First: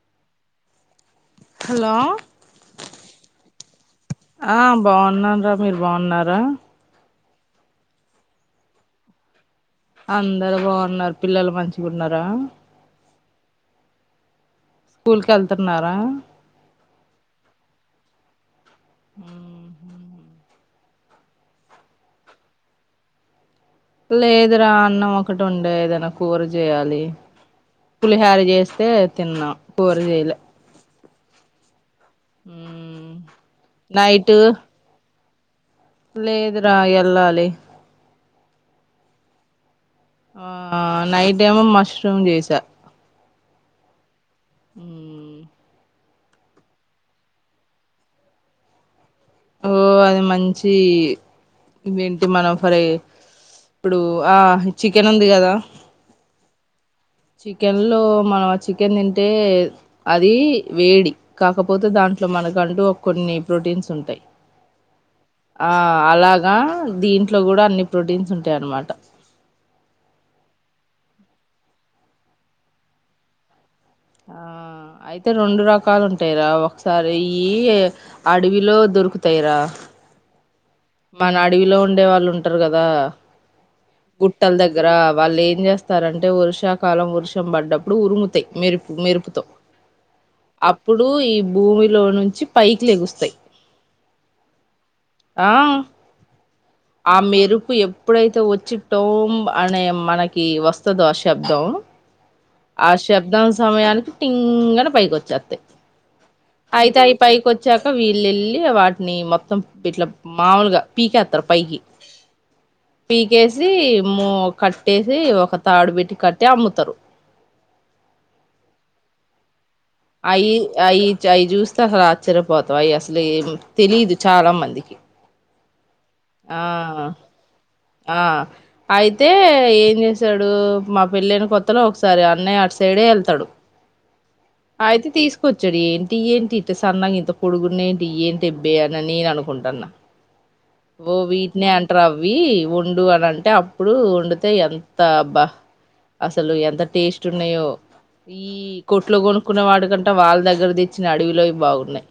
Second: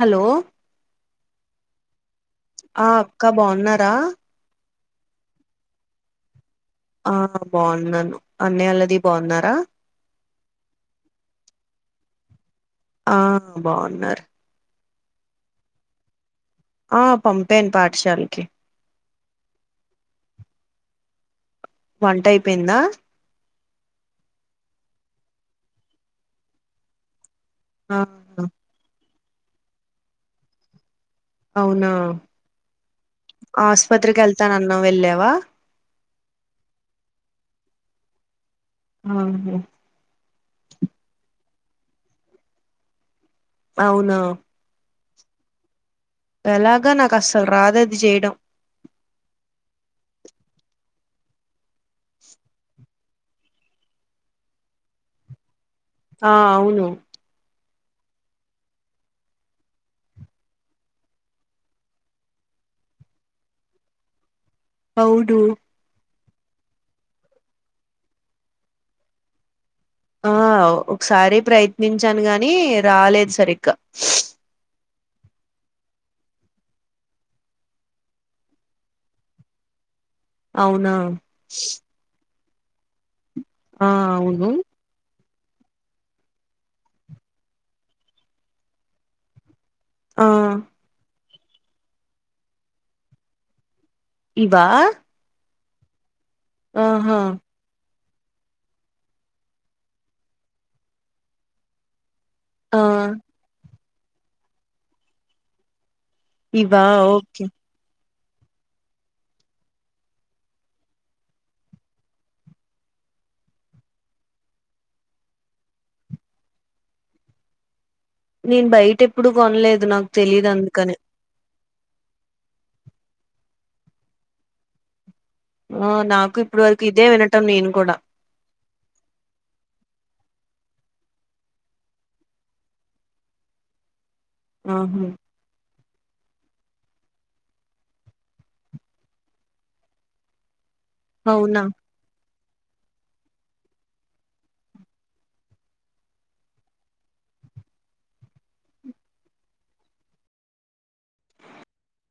Hello. Hello ఆ అక్క బాన్నారా ఆ బావున్నాంరా మీరు బాన్నారా. ఆ బావున్నాను అన్నయ ఆళ్ళది బాన్నారా. అందరు బావున్నారు పిల్లలు మంచి గున్నారా ఆ బావున్నారు స్కూల్కి ఎళ్తున్నారా. ఆ పంపేను పాఠశాలకి. మ్మ్ వంట అయిపోయింద లేదురా అన్నం ఒకటి ఉండే ఏదనా కూర జేయాలి ఆ పులిహార చేస్తే తిన్నాం కూర చేయలే అవునా మ్మ్ ఆస్పత్రికి ఎళ్తానన్నావ్ వెళ్ళావా లేదు రా ఎళ్ళాలి ఆహా. ఆ నైట్ ఏమో మష్రూమ్ చేసా అవునా. మ్మ్ ఎలాగా నాకు అస్సలు రాదది చేయడం ఓ అది మంచి ఇవేంటి మన ఫరి ఇప్పుడు ఆ చికెన్ ఉంది కదా ఆ అవును చికెన్లో మనం చికెన్ తింటే అది వేడి కాకపోతే దాంట్లో మనక్ కంటూ కొన్ని ప్రోటీన్స్ ఉంటాయ్ అవును ఆ అలాగ. ఆ దీంట్లో కూడా అన్ని ప్రోటీన్స్ ఉంటాయన్నమాట ఆ ఒకసారి ప్రయత్నించాను గాని రాలేదు సరిగ్గా ఆ అయితే రెండు రకాలు ఉంటాయిరా ఒకసారి అయ్యి అడవిలో దొరుకుతాయిరా అవునా మన అడవిలో ఉండే వాళ్ళు ఉంటారు గదా ఆ అవును గుట్టల దగ్గర వాళ్ళేం చేస్తారంటే వర్షాకాలం వర్షం పడ్డప్పుడు ఉరుముతాయి మెరుపు మెరుపుతో ఆ అప్పుడు ఈ భూమిలో నుంచి పైకి లేగుస్తాయి. ఇవా ఆ ఆహా మెరుపు ఎప్పు ఎప్పుడైతే వచ్చి టోం అనే మనకి వస్తదో ఆ శబ్దం ఆ శబ్దం సమయానికి టింగ్ అన్ని పైకి వచ్చేద్ది. ఇవా అయితే అవి ఓకే పైకి వచ్చాక వీ. వెళ్లి వాటిని మొత్తం ఇట్లా మాముూలుగా పీకేత్తరు పైకి పీకేసి మొ కట్టేసి ఒక తాడు పెట్టి కట్టి అమ్ముతరు నేను బయటెప్పుడు కొనలేదు నాకు తెలిదు అయి అందుకని అయి జై చుస్తే అసలు ఆశ్చర్యపోతవ్ అవి అసలు తెలీదు చాలా మందికి ఉ నాకు ఇప్పడు ఆ వరకు ఇదే వినంటం నేను కూడా ఆ అయితే ఏం చేస్త డు మా పెళ్ల్లైన కొత్తలో ఒకసారి అన్నయ్య అటు సైడే వెళ్తాడు. ఆహా అయితే తీసుకొచ్చడె ఇ ఏంటి ఇంత సన్నా ఇంత పొడుగున్న ఏంటి ఇఏంటి అబ్బే అని నేను అనుకుంటాన్నా ఓ అవునా వీటినే అంటరా అవి వండు అని అంటే అప్పుడు వండితే ఎంత బా అసలు ఎంత టేస్ట్ ఉన్నాయో ఈ కొట్లో కొనుక్కున్న వాడి కంట వాళ్ళ దగ్గర తెచ్చిన అడవిలోవి బాగున్నాయి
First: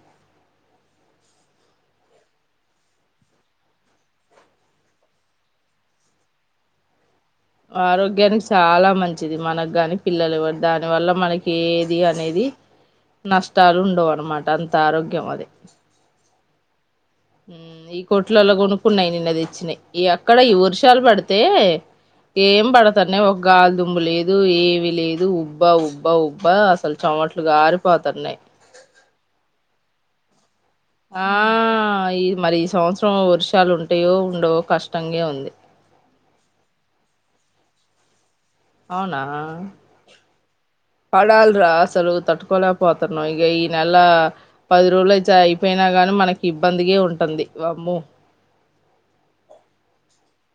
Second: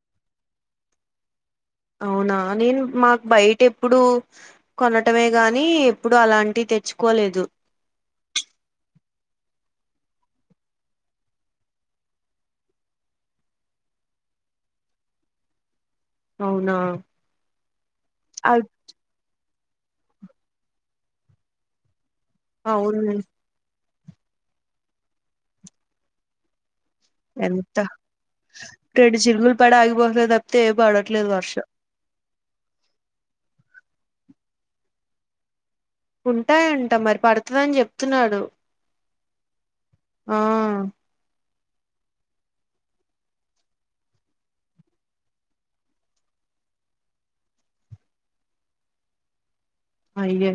అవునా నేను మాకు బయట ఎప్పుడు కొనటమే గాని ఎప్పుడు అలాంటివి తెచ్చు ఆరోగ్యన్ని చాలా మంచిది మనకు గాని పిల్లలు దాని వల్ల మనకి ఏది అనేది నష్టాలు ఉండవు అన్నమాట అంత ఆరోగ్యం అది. అవునా ఈ అ కొట్లలా కొనుక్కున్నాయి నిన్న తెచ్చినాయి ఈ ఎక్కడ ఈ వర్షాలు పడితే ఏం అవును పడతాన్నాయ్ ఒక గాలి దు దుమ్ము లేదు ఏమి లేదు ఉబ్బా ఉబ్బా ఉబ్బా అసలు చమట్లు ఎంత గారిపోతున్నాయి రెండు చినుకులు పడి ఆగిపోతున్నాయి తప్పితే ఏం ఆ పడట్లేదు వర్షం ఈ మరి ఈ సంవత్సరం వర్షాలు ఉం ఉంటయో ఉండవో కష్టంగే ఉంది ఉంటాయంట మరి పడుతుందని చెప్తున్నాడు అవునా ఆ పలాల్ అసలు తట్టుకోలేకపోతున్నాం ఇగ ఈ నెల పది రోజులయితే అయిపోయినా గాని మనకి ఇబ్బందిగె ఉంటంది వామ్మో అయ్యే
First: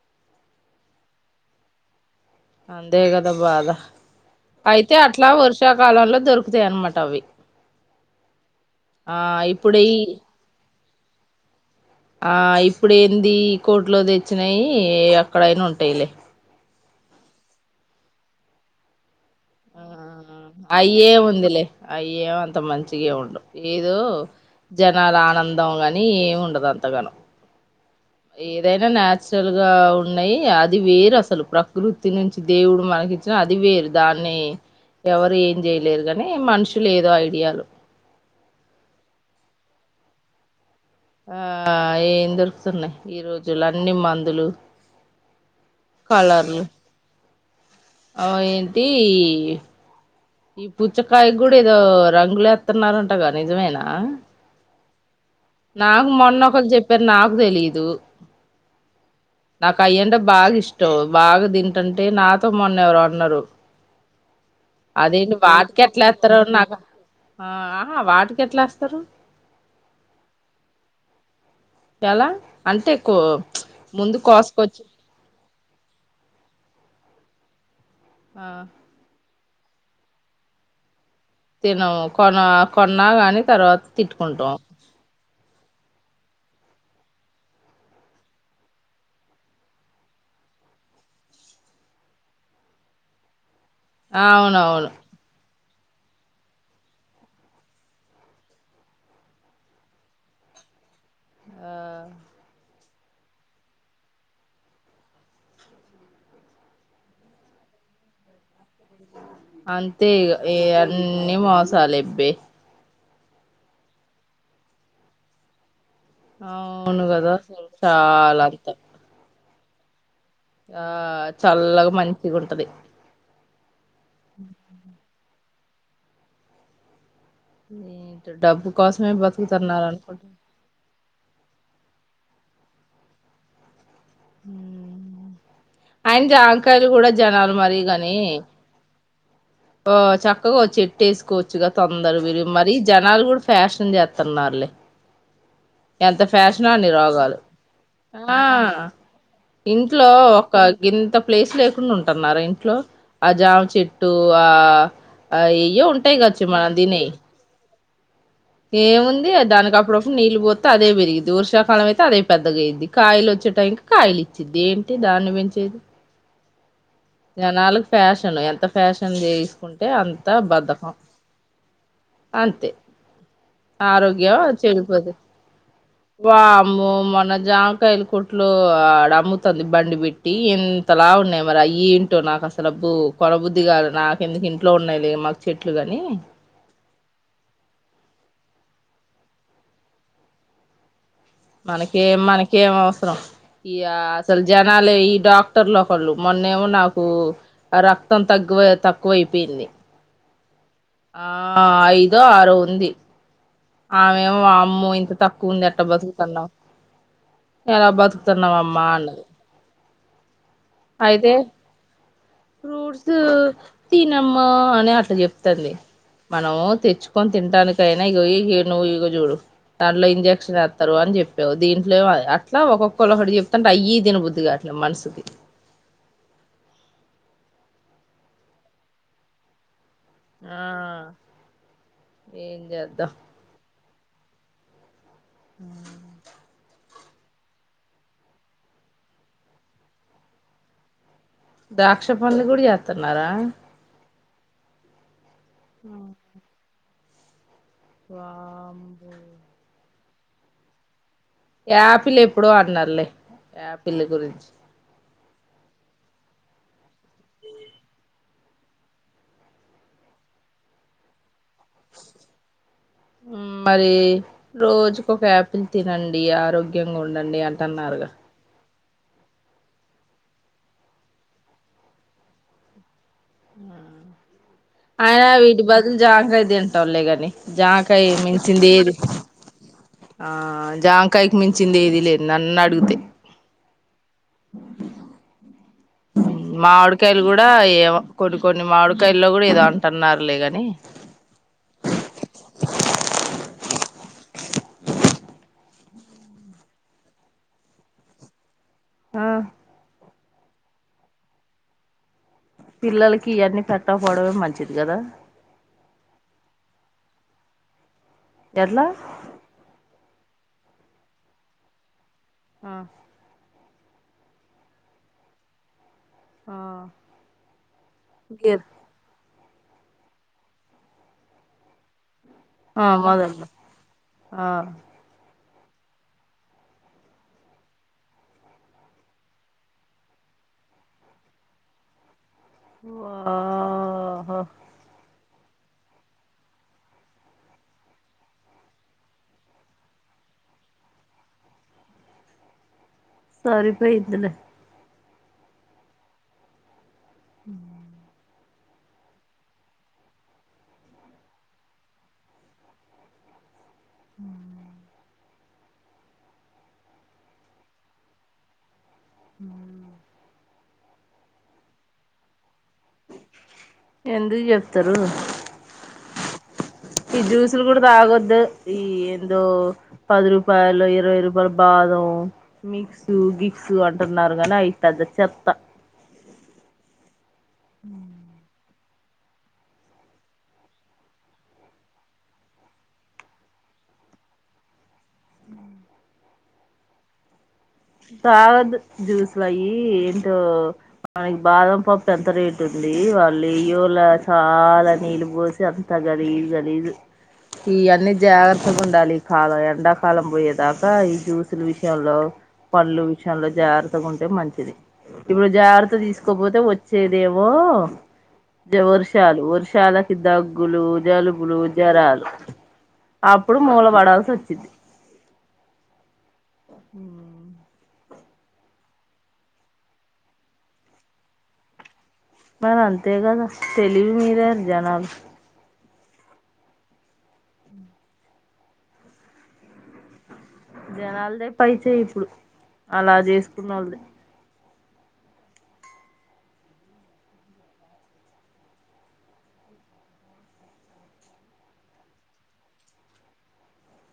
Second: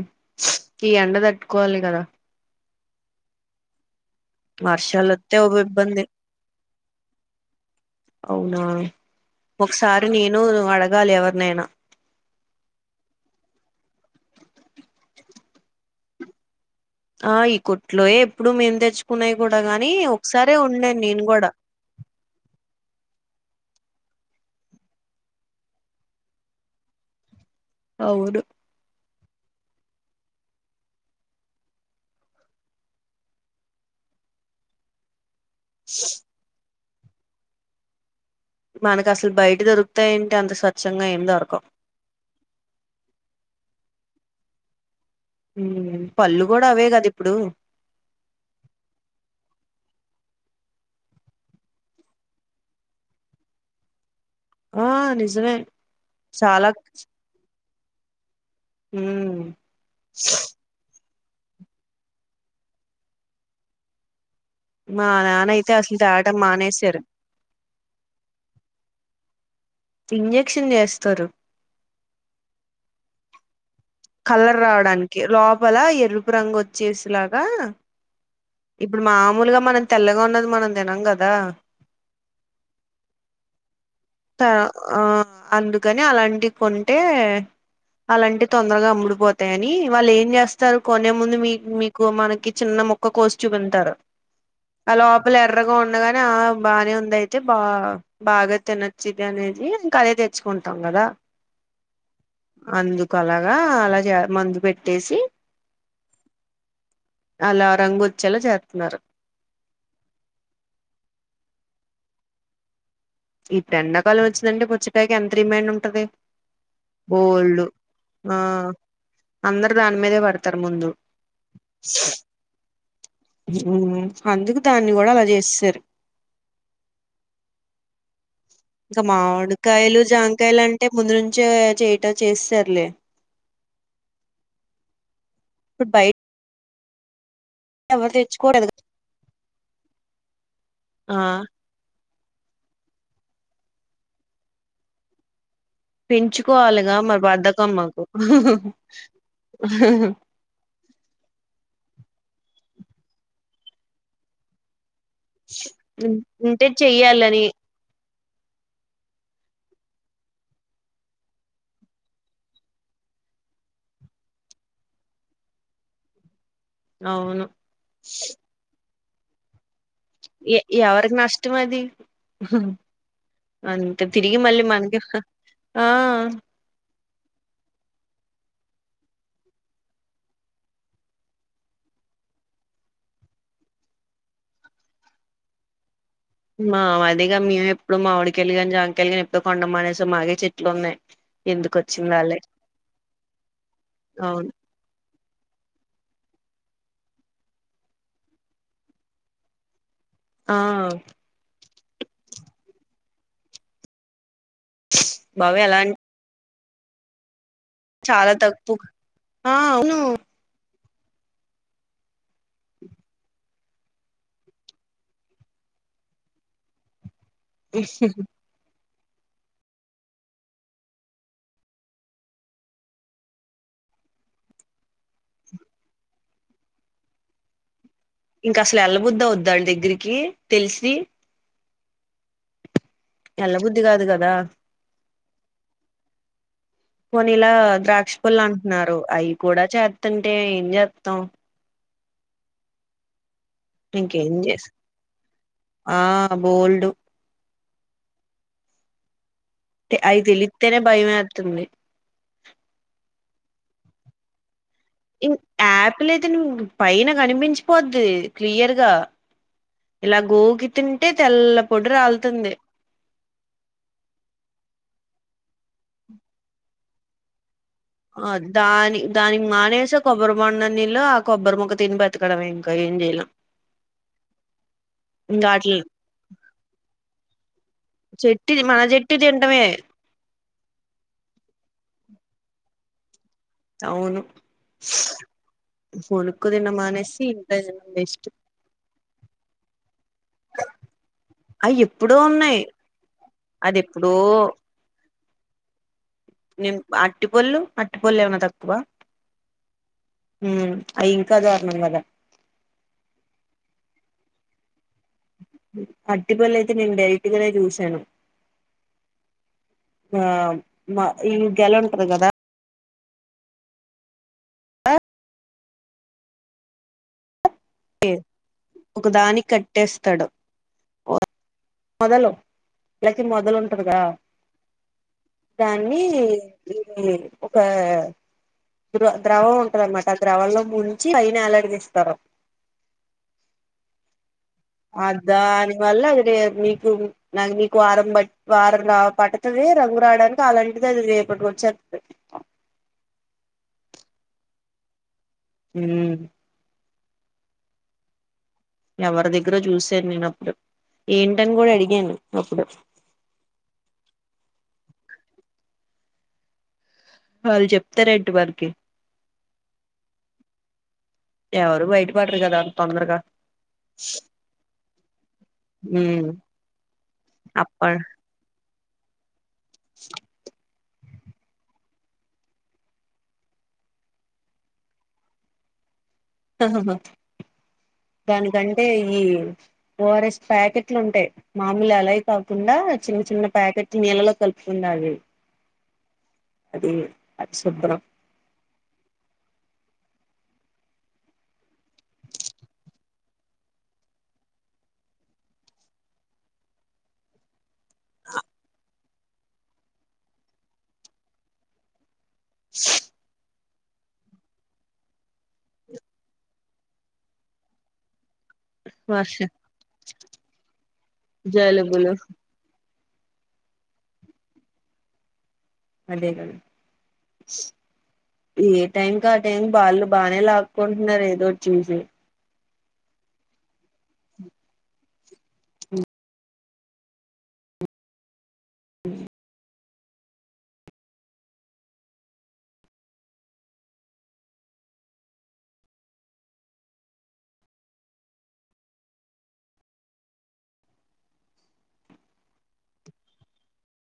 ఈ ఎండ తట్టుకోవాలి గదా అందే గదా బాధ అయితే వర్షాలు అట్లా వత్తే ఓ ఇబ్బంది వర్షాకాలంలో దొరుకుతాయి అన్నమాట టవి అవునా ఈ ఒకసారి నేను అడగాలి ఎవరినైనా ఆ ఇప్పుడు ఏంది కోట్లో తెచ్చినాయి అక్కడైనా ఉంటాయిలే ఆ ఈ కుట్లోయే ఎప్పుడు మేం తెచ్చు కున్నాయి కూడా ఆ గానీ ఒకసారే ఉండేను నేను కూడా తియ్యగుండవ్ ఏదో జనాల ఆనందం అని ఏమి ఉండదు అంత గానం. అవును ఏదైనా నా ల్ గా ఉన్నాయి అది వేరు అసలు ప్రకృతి నుంచి దేవుడు మనకి ఇచ్చిన అది వేరు దాని కానీ ఎవరు ఏం చేయలేరు కానీ మనుషులు ఏదో ఐడియాలు మనకు అసలు బయట దొరుకుతాఎంటి అంత స్వచ్ఛంగా ఏం దొరకవు ఆ ఏం దొరుకుతున్నాయి ఈ రోజులు అన్ని మందులు. పళ్ళు కూడా అవే కద ఇప్పుడు అ ఏంటి ఈ పుచ్చకాయ కూడా ఏదో రంగులేస్తున్నారంటగా నిజమేనా ఆ నిజ్ నాకు మొన్న ఒకరు చెప్పారు నాకు తెలీదు. ఉమ్ నాకు అయ్యంటే బాగా ఇష్టం. బాగా తింటంటే నాతో మొన్న ఎవరో అన్నారు మా అదేంట్ నాన్న అయితే వాటికి అసలు ఎట్లా తేవటం ఎస్తారో నాక్ మానేశారు ఆ వాటికేట్లా యేస్తరు ఇంజక్షన్ చేస్తారు ఎలా అంటేకు కలర్ రావడానికి లోప్ పల ఎరుపు రంగు వచ్చేసలాగా ఆ ఇప్పుడు మా మూలుగా మనం తెల్లగా ఉన్నది మనం తినం క తినము కొన కొన్న గాని తర్వాత తిట్టుకుంటాం ని అలాంటియి కొంటే అలాంటే తొందరగా అమ్ముడిపోతాయని వాళ్ళు ఏం చేస్తారు కొనే ముందు మీ మీకు మనకి చిన్న మక్క కోసి చూపింతారు అవునవును ఆ లోపల ఎర్ ర్రగా ఉన్నదని ఆ బాగానే ఉంది అయితే బా బాగా తినొచ్చిది అనేది ఇంకా అదే తెచ్చుకుం ంటా కదా ఆ అందుకలాగా అలా చే మందు పెట్టేసి అలా రంగోచ్చేలా చేస్తున్నారు అంతే ఇగ ఇవన్నీ మోసాలే అబ్బే. ఇప్పుడు ఎండాకాలం వచ్చిందంటే పుచ్చకాయకి ఎంత డిమాండ్ ఉంటాది. అవును కదా అసలు ఆ చాలా అంత అందరు దాని మీదే పడ్ ఆ చల్లగా మంచిగా ఉంటది మ్ అందుకు దాన్ని కూడా అలా చేసేసారు ఏంటో డబ్బు ఇంకా కోసమే బతుకుతున్నారు మామిడికాయలు అనుకుంట జాంకాయలు అంటే ముందు నుంచే చేట్ చేస్తారులే హుమ్ ఇప్పుడు బయట ఆయిన జంకాయలు కూడా జనాలు మరి ఎవరు కాని తెచ్చుకోరు ఓ చక్కగా ఓ ఆ చెట్టేసుకోవచ్చుగా తొం తరు వీరు మరీ జనాలు కూడా ఫ్యాషన్ చేత్త న్నారులే ఎంత ఫ్యాష్ నాఅండి పెంచుకోవాలిగా మరి రోగాలు బద్దకం మాకు ఆ ఇంట్లో ఒక గింత ప్లేసు లేకుండా ఉంటు. ఉంటఅన్నారా ఇంట్లో ఆ జామ్ చెట్టు ఆ అయిన అయ్యో ఉంటాయి కావచ్చు హ మనం దీనేయ్యి చెయ్యాలని ఏము ఉంది దానికి అప్పుడు అప్పుడు నీళ్ళు పోత్తే అదే పెరిగిద్ది వర్షాకాలం అయితే అదే పెద్దగా అయిద్ది కాయలు వచ్ వచ్చే టైంకి కాయలు ఇచ్చిద్ది ఏంటి దాన్ని పెంచేది అవును జనాలకు ఫ్యాషన్లు ఎంత ఫ్యాషన్ చేసుకుంట్ టే అంత ఎ బధకం ఎవరికి నష్టం అది అంతే అంతే తిరిగి ఆరోగ్యం మళ్ళీ మనకి చెడుపోదు ఆ వామ్మో మన. మరి జామకాయలు కొట్లో ఆడ అమ్ముతు ఉంది బండి పెట్టి ఇంతలావు ఉన్నాయ్ మరి అయి ఎంటో నాకు అస్సల అబ్బో కొనబుద్దిగాదు నాక్ ఎందుకు ఇంట్లో ఉన్నాయిలే మాకు చెట్లుకు అని మా వదిగా మేము ఎప్పుడు మామిడికాయలు గాని జామ్ కాయ్ లు గానీ ఎప్పుడు కొనడం మ్ మానేసీ మాయే చెట్లు ఉన్నాయి ఎందుకు మనకేం వచ్చిందాలే మనకేం మ్ అవసరం ఇయ అసల్ అవును జనాలే ఈ డాక్టర్లు ఒకళ్ళు మొన్నే ఏమో నాకు రక్తం తగ్గువ తక్కువ అయిపోయింది ఆ ఆ ఐదో ఆరో ఉంది ఆమె ఏమ్ వామ్మో ఇంత తక్కువ ఉంది బాబోయ్ ఎలా యట్ట అంటే బతుకుతు ఉన్నావు ఎలా చాలా బతుకుతుఉన్నావ్ అమ్మ తక్కువ అన్నారు ఆ అవును అయితేే ఫ్రూట్స్ తిన అమ్మా అని అట్ట చెప్త అంది మనము తెచ్చు కొని తింటానికి అయినా ఏ ఇనువు చూడు దాంట్లో ఇంజక్షన్ వేస్తారు అని చెప్పావు దీంట్లో అట్లా ఒక్కొ బక్కళ్ళు ఒకటి చెప్తు ఉంటే అయి. ఇనుబుద్ధిగా అట్లా మనసుకి ఇంకా అసల ఎల్లబుద్ది అవుద్దా వాళ్ దగ్గరికి ఆ తెలిసి ఏం చేద్దాం ఎల్లా బుద్ధి కాదు కదా అ కొనీ ఇలా ద్రాక్ష పళ్లు అంటుఉన్నారు అయి కూడా చేస్తఅంటే ఏం చేస్తాం ద్రాక్ష పండ్లు కూడా చేత్తు ఉన్నారా. ఇంకేం చేస్ ఆ బోల్డు వాంబో అయితేలిత్తేనే బైమ్ ఏత్ యాపిల్ ఎప్పుడో అన్నార్లే యాపిల్ గురించి యాప్లి అయితే నువు పైన కనిపించిపోద్ది క్లియర్గా ఇలా గోగి తింటే తెల్ల పొడి రాలుతుంది మరి రోజు బక్కొక యాపిల్ తినఅండి ఆరోగ్యంగా ఉండ అండి అంటఅన్ న్నారుగా ఆ దాని దానికి మానేసి కొబ్బరి బొండం నీళ్ళో ఆ కొబ్బరి మొక్క తిని బతకడం మే ఇంకా ఏం చెయలేమ్ ఆయన ఇంగ వీటి ఆటిల్ని బదులు జామ్ కాయ్ తింటావులే గాని జామ్ కాయ్ చెట్టు మించిఇంది మన ఏది చెట్టు తింటమే ఆ జాంకాయ్ కి మించింది ఏది లేదు నన్ను అడుగుతే అవును కొనుక్కు తినడం మానేసి మామిడికాయలు కూడా ఇంట్లో తినడం ఏమో బెస్ట్ కొన్ని కొన్ని మామిడికాయల్లో కూడా ఏదో అంటఅన్నారు లే గని అయ్యేప్పుడో ఉన్నాయి అది ఎప్పుడో నిమ్ అరటిపళ్ళు ఆర్టిపల్లు ఏవన్నా తక్కువ ఆ హ్మ్ అయ్యింక దారుణం కదా పిల్లలకి ఇయన్నీ పెట్టకపోవడమే మంచిది కదా అరటిపళ్ళు అయితే నేన్ డైరెక్ట్ గానే చూసాను ఎట్లా ఆ మా ఈ గెలుంటదీగదా ఆ ఆ టీ గేర్ ఒక దానికి కట్టేస్తాడు మొదలు లకి మొదలు ఉంటదిగా ఆ దాన్ని ఇది ఒక ద్రో ద్రవం ఉంటంది అన్నమాట ఆ ద్రవంలో ముంచి పైన యెల్లాడా తీస్తారు వా ఆహా ఆ దాని వల్ల ఇది మీకు [unintelligible] వారం వారంగా పట్టతది రంగురా రాడానికి అలాంటిది అది రేపటికోచ్చేతది సరిపోయిందిలే హ్మ్ ఎవరి దగ్గర చూశాను నేను అప్పుడు ఏంటని కూడా అడిగాను అప్పుడు హ వాళ్ళు చెప్తారెంట్ వర్కి ఎవరు బయట పాటరు కదా తొందరగా ఎందుకు చెప్తారు హ్మ్ ఈ జ్యూస్లు కూడా తగొద్దూ ఈ ఎంద్దో పదు రూపాయలో ఇరవై రూ ఉబ్రభాదం మిక్స్ గిక్సు అంటున్నారు గానీ అయితంద చెత్త హా హా దానికంటే ఈ ఓఆర్ఎస్ ప్యాకెట్లు ఉంటాయి మామూలు అలాయి కాకుండా చిన్న చిన్న ప్యాకెట్లు నీళ్ళలో కలుపుకుండా అదే అది శుభ్రం తాగదు జ్యూస్లయ్యీ టు మనకి బాదం పప్పు ఎంత రేట్ ఉంది వాళ్ళు ఇయ్యోలా చాలా నీళ్ పోసి అంత గలిజ్ గలిజు [inaudible] ఇయన్నీ జాగ్రత్తగుండాలి ఈ కాలం ఎండాకాలం పోయేదాకా ఈ జ్యూసుల విషయంలో పల్లు విషయాల్లో జార్ గుంటే మంచిది ఇప్పుడు జాగ్రత్త తీసుకోపోతే వచ్చేదేమో జ్ వర్ష వర్షాలు వర్షాలకి దగ్గులు జలుబులు జలుబులు జ్వరాలు అప్పుడు మూల పడాల్సి వచ్చింది అదే గదా ఏ టైంకి ఆ టైం వాళ్ళు బానే లాక్కుంటున్నారు ఏదోటి చేసి మరంతే కదా తెలివి మీరారు జనాలు మ్మ్ జనాలదే పైచయి ఇప్పుడు అలా చేసుకున్నోళ్ళది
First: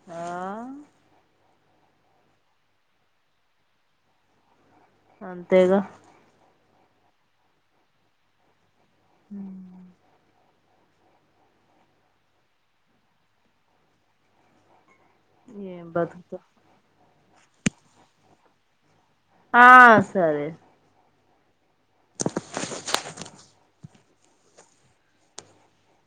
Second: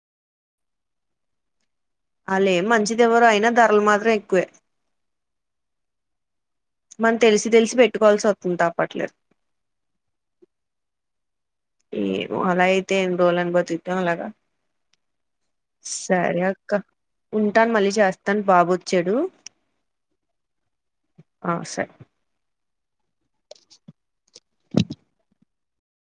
ఆ ఆల్లెమ్ మంచిది ఇవ్వరు అయినా ధరలు మాత్రం ఎక్కువే అంతేగా మనం తెలిసి తెలిసి పెట్టుకోవాల్సివత్తుంది తప్పట్లేదు ఈ అలా అయితే ఎన్ రోజులు అని బతుకుతం అలాగా ఏం సరే బతుకుతాం అక్క ఉంటాను మళ్ళీ చేస్తాను బాబు వచ్చాడు ఆ సరే ఆ సరే